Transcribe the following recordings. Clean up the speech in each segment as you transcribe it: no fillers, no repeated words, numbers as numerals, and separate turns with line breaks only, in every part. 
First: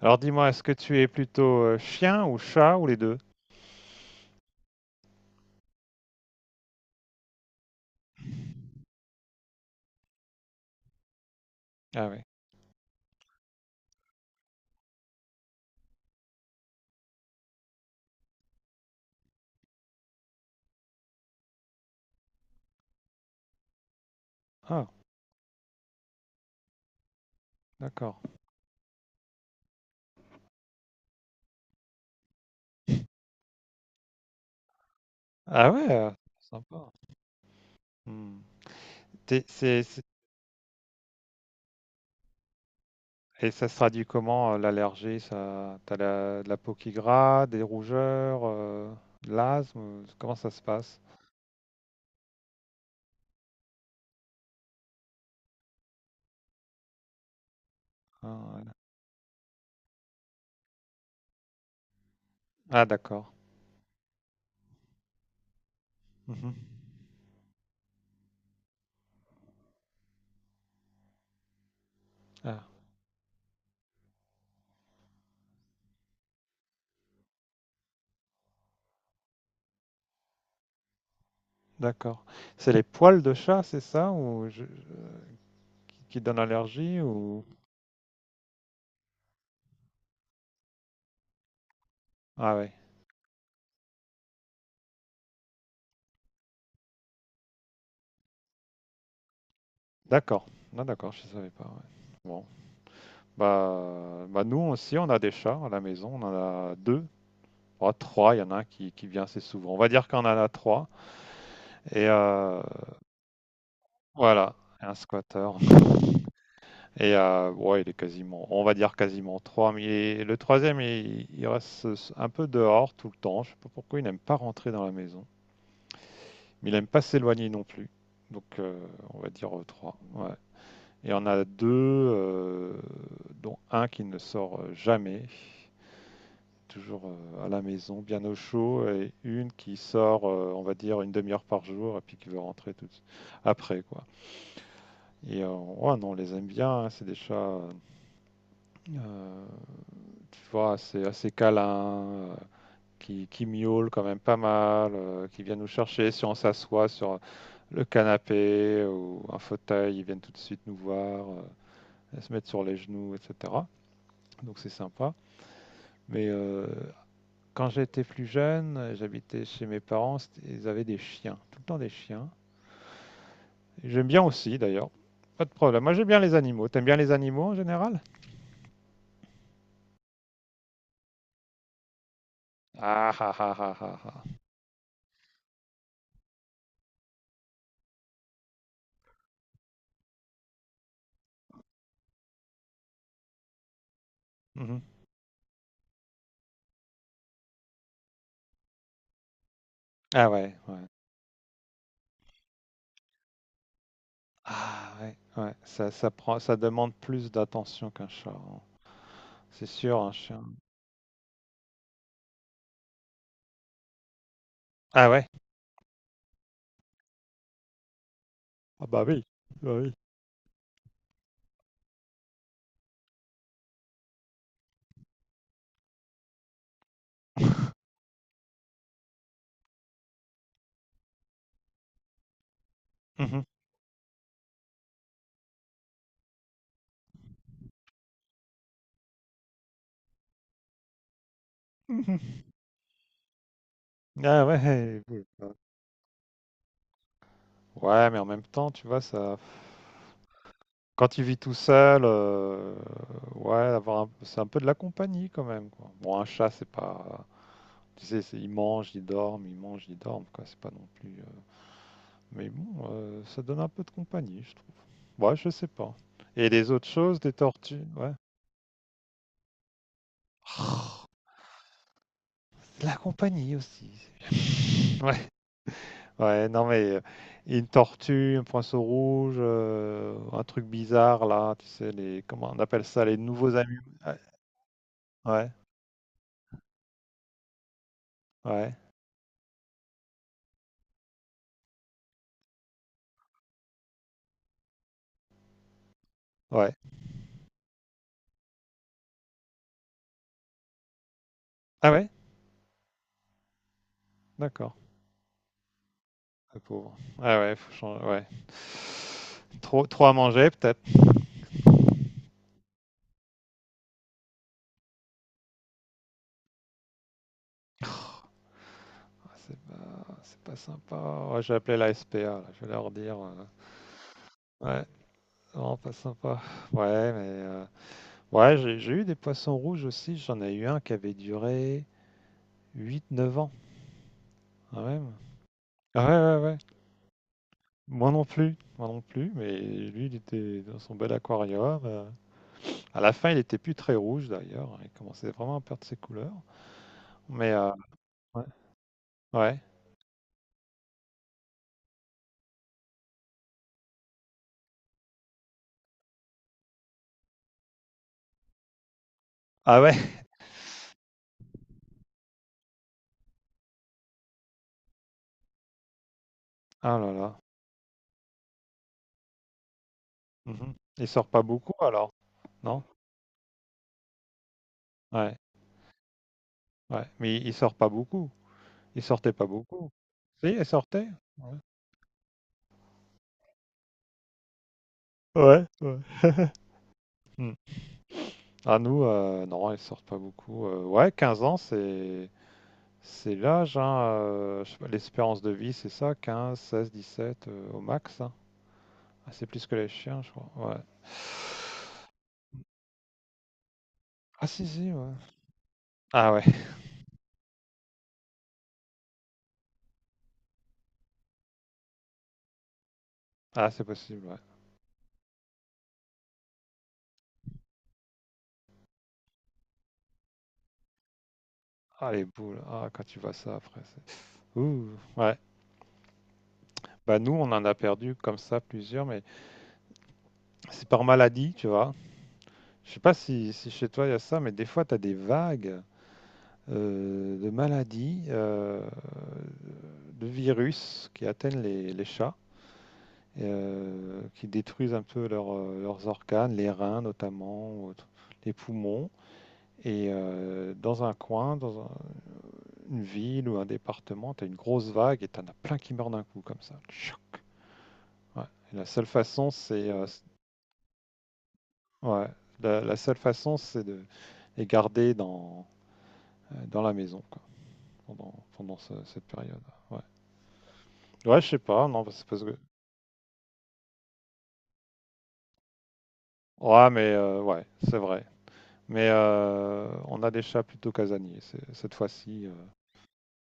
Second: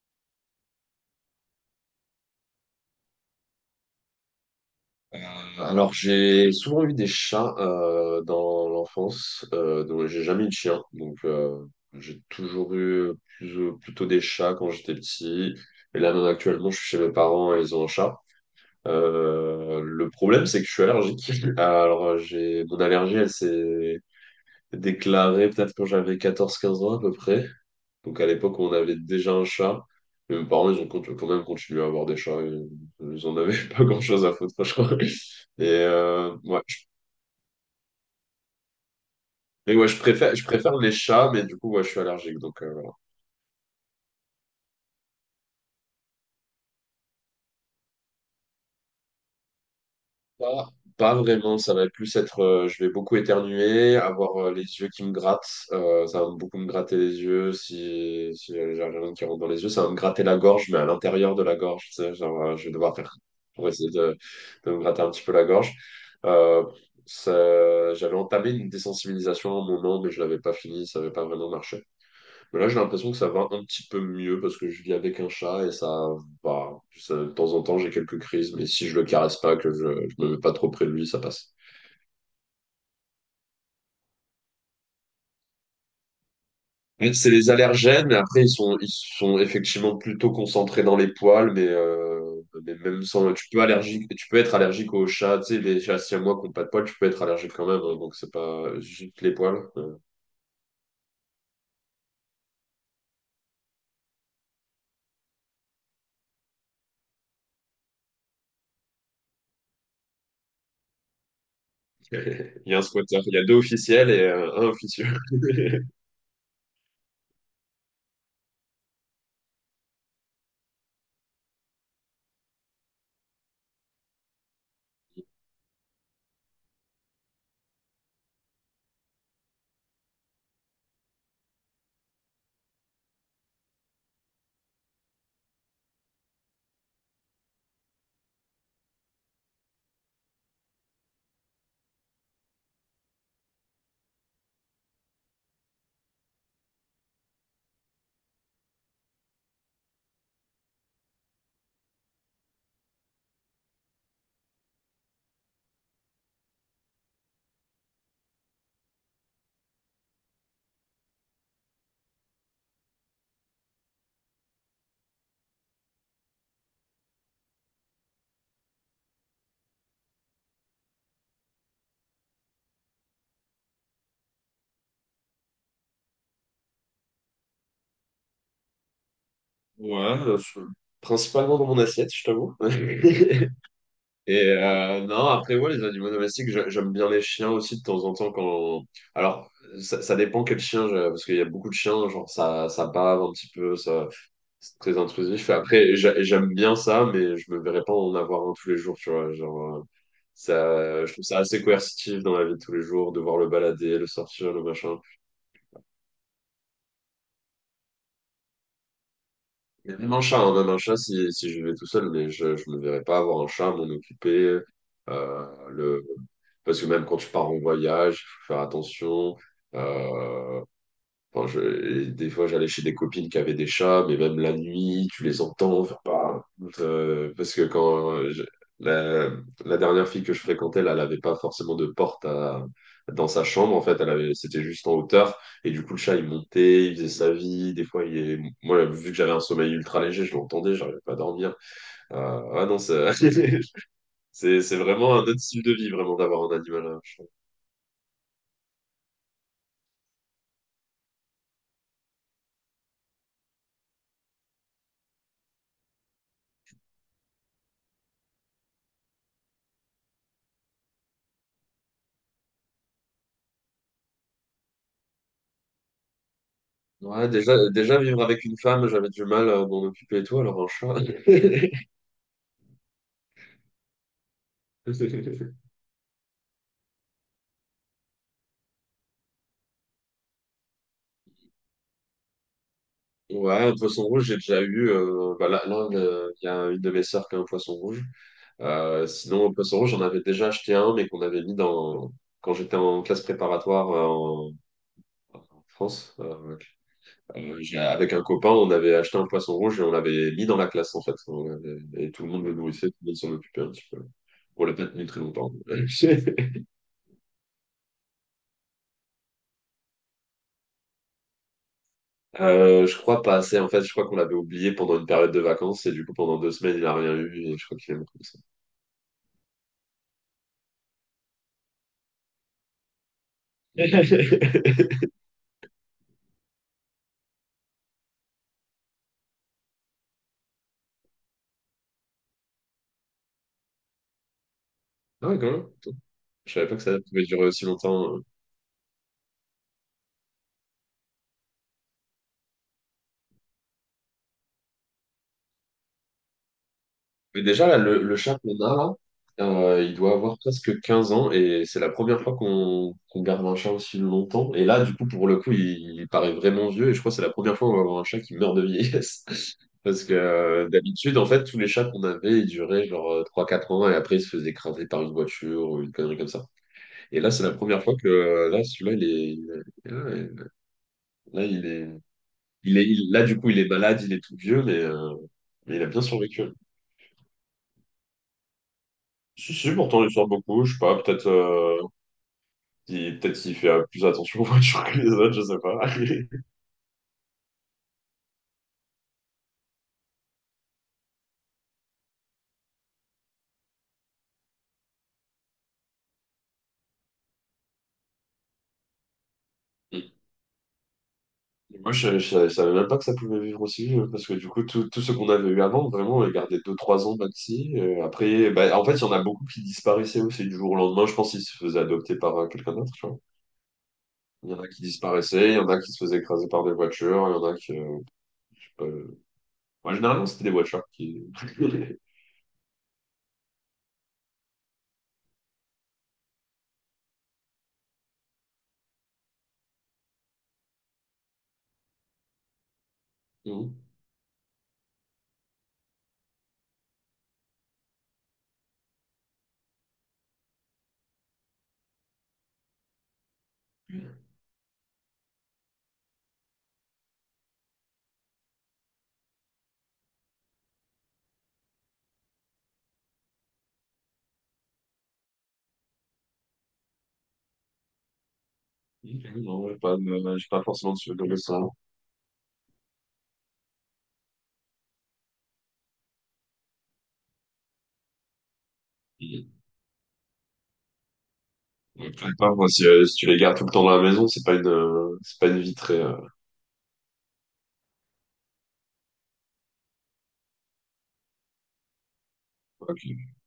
Alors dis-moi, est-ce que tu es plutôt chien ou chat ou les deux?
Alors, j'ai souvent eu des chats dans l'enfance, donc j'ai jamais eu de chien. Donc,
Ah oui.
j'ai toujours eu plutôt des chats quand j'étais petit. Et là, même actuellement, je suis chez mes parents et ils ont un chat. Le problème, c'est que je suis allergique. Alors, j'ai mon allergie, elle s'est
Ah,
déclarée peut-être quand j'avais 14-15 ans à peu près.
d'accord.
Donc, à l'époque, on avait déjà un chat. Mais mes parents, ils ont quand même continué à avoir des chats. Ils ils en avaient pas grand-chose à foutre, franchement. Et
Ah ouais,
ouais,
sympa. Hmm. T'es-
mais
c'est-
ouais, je
c'est-
préfère, je préfère les chats, mais du coup, ouais, je suis allergique, donc voilà.
Et ça se traduit comment l'allergie, ça? De la peau qui gratte, des rougeurs, de l'asthme? Comment ça se
Pas,
passe?
pas vraiment, ça va plus être, je vais beaucoup éternuer, avoir les yeux qui me grattent, ça va beaucoup me gratter les yeux, si
Ah, ouais.
j'ai rien qui rentre dans les yeux, ça va me gratter la gorge, mais à l'intérieur de la gorge, tu sais, genre, je vais
Ah,
devoir faire,
d'accord.
pour essayer de me gratter un petit peu la gorge.
Mhm.
Euh, J'avais entamé une désensibilisation à un moment, mais je l'avais pas fini, ça n'avait pas vraiment marché. Mais
Ah,
là, j'ai l'impression que ça va un petit peu mieux parce que je vis avec un chat et ça va. De temps en temps, j'ai quelques crises, mais si je le caresse pas, que je me mets pas trop près de lui, ça passe.
d'accord. C'est les poils de chat, c'est ça, ou qui donnent allergie
Mais c'est
ou.
les allergènes, mais après, ils sont effectivement plutôt concentrés dans les poils, mais, euh,
Ah ouais.
mais même sans. Tu peux, allergique, tu peux être allergique aux chats, tu sais, les chats siamois qui n'ont pas de poils, tu peux être allergique quand même, hein, donc c'est pas juste les poils.
D'accord. Ah, d'accord, je savais pas. Ouais. Bon. Nous aussi, on a des chats à la maison. On en a deux. Ah, trois. Il y en a un qui vient assez souvent. On va dire qu'on en a trois. Et
Il y a un squatter, il y a deux officiels et
voilà,
un
un
officieux.
squatter. Et ouais, il est quasiment, on va dire quasiment trois. Le troisième, il reste un peu dehors tout le temps. Je sais pas pourquoi il n'aime pas rentrer dans la maison. Mais il n'aime pas s'éloigner non plus. Donc, on va dire trois. Ouais. Et on a deux, dont un qui ne sort jamais. Toujours à la maison, bien au chaud, et une qui sort, on va dire, une demi-heure par jour, et puis qui veut rentrer tout après, quoi. Et ouais, non, on les aime bien, hein, c'est des chats, euh, tu vois, assez, assez câlins, qui miaulent quand même pas mal, qui viennent nous chercher si on s'assoit sur le canapé ou un fauteuil, ils viennent tout de suite nous voir, se mettre sur les genoux, etc. Donc c'est sympa. Mais quand j'étais plus jeune, j'habitais chez mes parents, ils avaient des chiens, tout le temps des chiens. J'aime bien aussi d'ailleurs, pas de problème. Moi j'aime bien les animaux. T'aimes bien les animaux en général?
Ouais, principalement dans mon assiette, je t'avoue.
Ah ah ah ah ah ah.
Et non, après, ouais, les animaux domestiques, j'aime bien les chiens aussi de temps en temps quand. Alors, ça dépend quel chien, parce qu'il y a beaucoup de chiens, genre ça, ça bave un petit peu, ça, c'est
Mhm.
très intrusif. Après, j'aime bien ça, mais je me verrais pas en avoir un tous les jours, tu vois. Genre,
Ah ouais, ouais.
ça, je trouve ça assez coercitif dans la vie de tous les jours, devoir le balader, le sortir, le
Ah
machin.
ouais, ouais. Ça prend, ça demande plus d'attention qu'un chat, hein. C'est
Mais
sûr, un
même un chat,
chien.
hein, même un chat si je vais tout seul, mais je me verrais pas avoir un chat, m'en occuper.
Ah ouais?
euh, le... Parce que même quand tu pars en voyage, il faut faire
Ah bah oui,
attention.
bah oui.
euh, enfin, et des fois, j'allais chez des copines qui avaient des chats, mais même la nuit, tu les entends. Enfin, parce que quand je- la, la dernière fille que je fréquentais, là, elle n'avait pas forcément de porte dans
Mhm.
sa chambre. En fait, elle avait, c'était juste en hauteur. Et du coup, le chat, il montait, il faisait sa vie. Des fois, il est... Moi, vu que j'avais un sommeil ultra léger, je l'entendais, j'arrivais pas à dormir.
Mhm.
Ah non,
Ah ouais.
c'est
Ouais,
vraiment un
ouais.
autre style de vie, vraiment, d'avoir un animal, un chat.
Ouais, mais en même temps, tu vois, ça. Quand tu vis tout seul, ouais, avoir un c'est un peu de la compagnie quand même, quoi. Bon, un chat, c'est pas tu sais, c'est ils mangent, ils dorment, ils mangent, ils dorment, quoi. C'est pas non plus, mais bon, ça donne un peu de compagnie, je trouve. Ouais, je sais pas. Et les autres choses,
Ouais,
des
déjà,
tortues
déjà,
ouais.
vivre avec une femme, j'avais du mal à m'en occuper et tout, alors un chat.
Oh, de la compagnie aussi, c'est bien. Ouais, ouais, non, mais, une tortue, un poisson rouge, un truc bizarre là, tu sais les comment on appelle ça? Les nouveaux
Ouais, un
amis.
poisson rouge, j'ai déjà eu. Bah
Ouais,
là, il y a une de mes sœurs qui a un poisson rouge.
ouais,
Sinon, un poisson rouge, j'en avais déjà acheté un, mais qu'on avait mis dans quand j'étais en classe préparatoire en France.
ouais.
Avec un copain, on avait acheté un poisson rouge et on l'avait mis dans la classe en fait.
Ah ouais?
Et tout le monde le nourrissait, tout le monde s'en occupait un petit peu. On
D'accord,
l'a peut-être très longtemps.
le pauvre. Ah ouais, faut changer, ouais. Trop, trop à manger, peut-être.
Je crois pas assez. En fait, je crois qu'on l'avait oublié pendant une période de vacances et du coup, pendant 2 semaines, il a rien eu et je crois qu'il est mort comme ça.
Ah, c'est pas, c'est pas sympa. Ouais, j'ai appelé la SPA, là, je vais leur dire. Ouais, c'est vraiment pas sympa. Ouais, mais. Ouais, j'ai eu des poissons rouges aussi. J'en ai eu un qui avait duré 8, 9 ans, quand même.
Ah ouais, quand même.
Ah ouais, ouais,
Je
ouais.
savais pas que ça pouvait durer aussi longtemps.
Moi non plus, mais lui, il était dans son bel aquarium. À la fin, il était plus très rouge d'ailleurs, hein. Il commençait vraiment à perdre ses couleurs.
Mais
Mais
déjà, là, le chat
ouais.
qu'on a, là,
Ouais.
il doit avoir presque 15 ans et c'est la première fois qu'on garde un chat aussi longtemps. Et là, du coup, pour le coup, il paraît vraiment vieux et je crois que c'est la première fois qu'on va avoir un chat qui meurt de vieillesse.
Ah ouais,
Parce que d'habitude, en fait, tous les chats qu'on avait, ils duraient genre 3-4 ans et après, ils se faisaient écraser par une voiture ou une connerie comme ça.
ah là
Et là,
là.
c'est la première fois que là, celui-là, est-
Mmh mh. Il sort pas
là,
beaucoup alors? Non?
du coup, il est malade, il est tout vieux,
Ouais,
mais il a bien survécu.
ouais, mais il sort pas beaucoup. Il sortait pas
Si, si,
beaucoup.
pourtant, il sort
Si,
beaucoup.
il
Je sais pas,
sortait?
peut-être
Ouais.
peut-être qu'il fait plus attention aux voitures que les autres, je sais
Ouais,
pas.
ouais. Mmh. Ah nous, non, ils sortent pas beaucoup, ouais 15 ans c'est l'âge, hein, je sais pas l'espérance de vie, c'est ça 15-16-17, au max, hein? Ah c'est plus que les chiens je crois, ouais.
Et moi, je savais même pas que ça pouvait vivre aussi, parce que
Ah
du coup,
si,
tout,
si,
tout ce
ouais.
qu'on avait eu avant, vraiment, on
Ah
les
ouais,
gardait deux trois ans maxi. Après, bah, en fait, il y en a beaucoup qui disparaissaient aussi du jour au lendemain. Je pense qu'ils se faisaient adopter par quelqu'un d'autre, tu vois.
ah c'est possible, ouais.
Il y en a qui disparaissaient, il y en a qui se faisaient écraser par des voitures, il y en a qui. Je sais pas. Moi, généralement, c'était des voitures qui.
Ah les boules, ah quand tu vois ça après c'est ouh, ouais. Bah nous, on en a perdu comme ça plusieurs, mais c'est par maladie, tu vois. Je sais pas si
Non,
chez toi il y a ça, mais des fois tu as des vagues de maladies, de virus qui atteignent les chats, qui détruisent un peu leur, leurs organes, les reins notamment, les poumons. Et dans un coin, une ville ou un département, tu as une grosse vague et tu en as plein qui meurent d'un coup comme ça. Tchouk. Ouais. Et la seule façon,
non, ouais,
c'est
pas, de- j'ai pas forcément de souvenir de ça.
Ouais, la seule façon, c'est de les garder dans, dans la maison, quoi, pendant cette période. Ouais, ouais, je sais pas, non,
Ouais,
parce
peut-être
parce
pas,
que.
moi, si, si tu les gardes tout le temps dans la maison, c'est pas une vie très.
Ouais, mais ouais, c'est vrai. Mais on a des chats plutôt casaniers, cette fois-ci.
Ok.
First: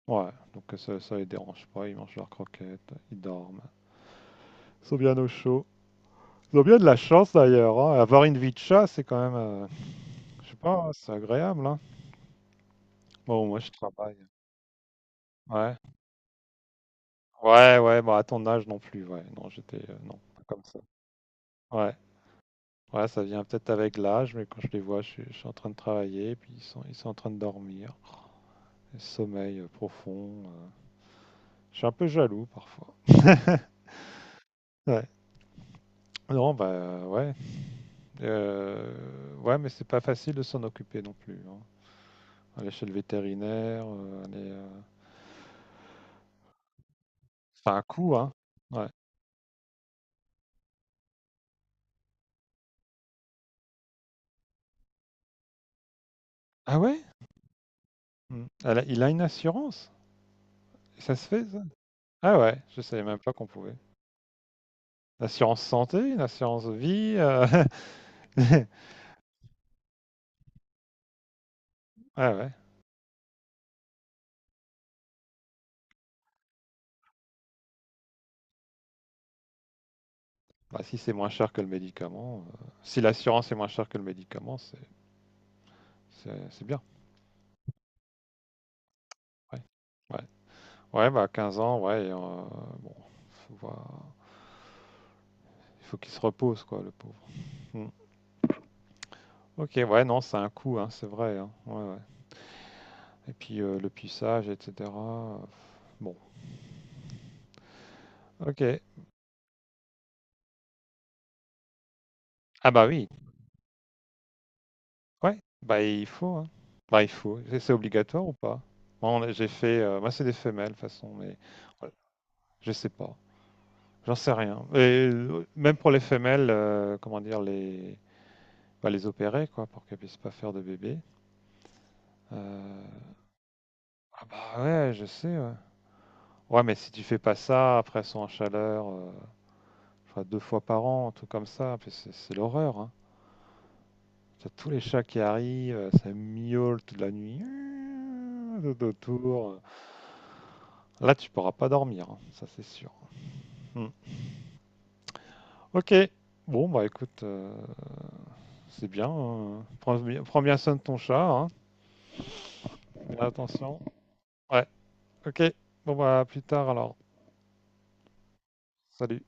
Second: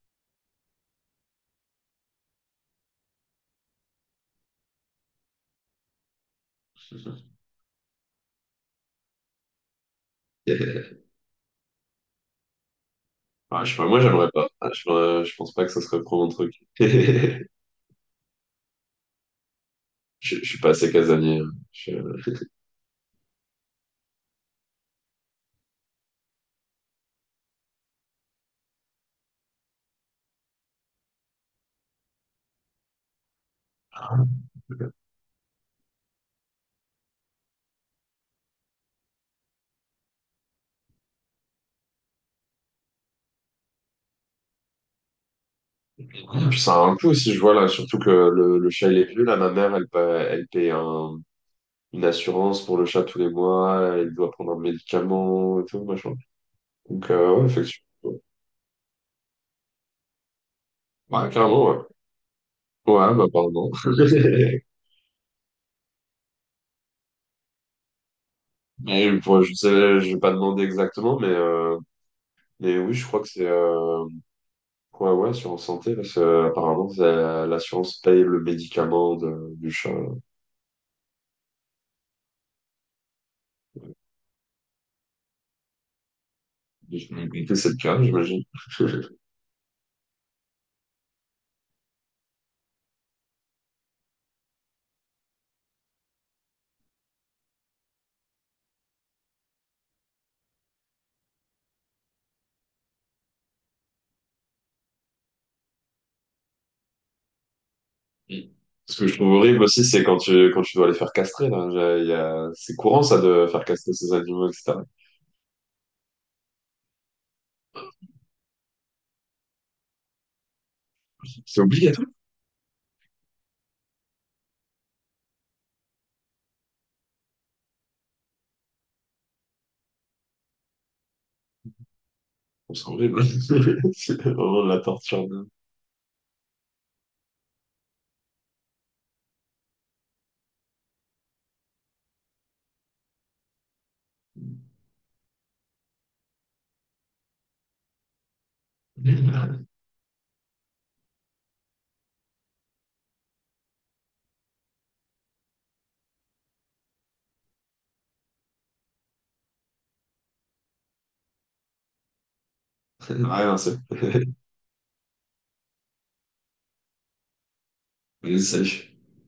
Ouais, donc ça les dérange pas, ils mangent leurs croquettes, ils dorment. Ils sont bien au chaud. Ils ont bien de la chance d'ailleurs, hein. Avoir une vie de chat, c'est quand même, je sais pas, c'est agréable, hein. Bon, moi
Ouais,
je
je sais pas, moi,
travaille.
j'aimerais pas. Ah, Je pense pas que
Ouais.
ça serait trop mon truc.
Ouais, ouais, bah à ton âge non plus, ouais. Non, j'étais non,
Je,
pas
je suis
comme
pas
ça.
assez casanier, hein.
Ouais. Ouais, ça vient peut-être avec l'âge, mais quand je les vois, je suis en train de travailler, puis ils sont en train de dormir. Sommeil profond. Je suis un peu jaloux parfois. Ouais. Non, bah ouais. Ouais, mais c'est pas facile de s'en occuper non plus, hein. Aller chez le vétérinaire, aller.
Puis ça a un coût aussi, je vois là,
C'est un
surtout que
coup, hein.
le
Ouais.
chat il est vieux. Là, ma mère, elle paye une assurance pour le chat tous les mois. Elle doit prendre un médicament et tout, machin.
Ah ouais?
Donc, ouais, effectivement.
Hmm. Il a une assurance? Ça se
Ouais,
fait, ça?
carrément, ouais.
Ah ouais, je savais
Ouais,
même
bah,
pas qu'on
pardon.
pouvait. Une assurance santé, une assurance vie.
Mais, bon, je sais, je vais pas demander exactement, mais.
Ouais, ouais.
Et oui, je crois que c'est ouais, ouais, assurance santé, parce que apparemment, l'assurance paye le médicament du chat.
Bah, si c'est moins cher que le médicament, si l'assurance est moins chère que le médicament, c'est bien.
J'ai compris, c'est le cas, j'imagine.
Ouais. Ouais. Ouais, bah 15 ans, ouais, et, bon, faut voir. Il faut qu'il se repose, quoi, le pauvre. Hmm. Ok, ouais, non, c'est un coût, hein, c'est vrai, hein. Ouais, ouais. Et puis le puçage, etc. Bon, ok.
Ce que je trouve horrible aussi, c'est quand tu dois les faire castrer, là.
Ah
C'est
bah
courant,
oui,
ça, de faire castrer ces animaux, etc.
ouais, bah il faut, hein. Bah il faut. C'est obligatoire ou pas? Moi, j'ai fait, moi c'est des femelles de toute façon, mais
C'est
voilà.
obligatoire.
Je sais pas. J'en sais rien. Et même pour les femelles, comment dire, bah, les opérer, quoi, pour qu'elles puissent pas faire de bébé. Euh,
C'est horrible. C'est
Ah bah
vraiment de la
ouais, je sais,
torture.
ouais. Ouais, mais si tu fais pas ça, après elles sont en chaleur, je crois deux fois par an, un truc comme ça, puis c'est l'horreur, hein. T'as tous les chats qui arrivent, ça miaule toute la nuit, tout autour. Là, tu pourras pas dormir, hein, ça c'est sûr. Hmm. Ok. Bon, bah écoute, c'est bien. Prends bien soin de ton chat, hein.
Ah, ouais, non, c'est.
Attention. Ouais, ok. Bon, bah, à plus tard alors.
Salut.
Salut.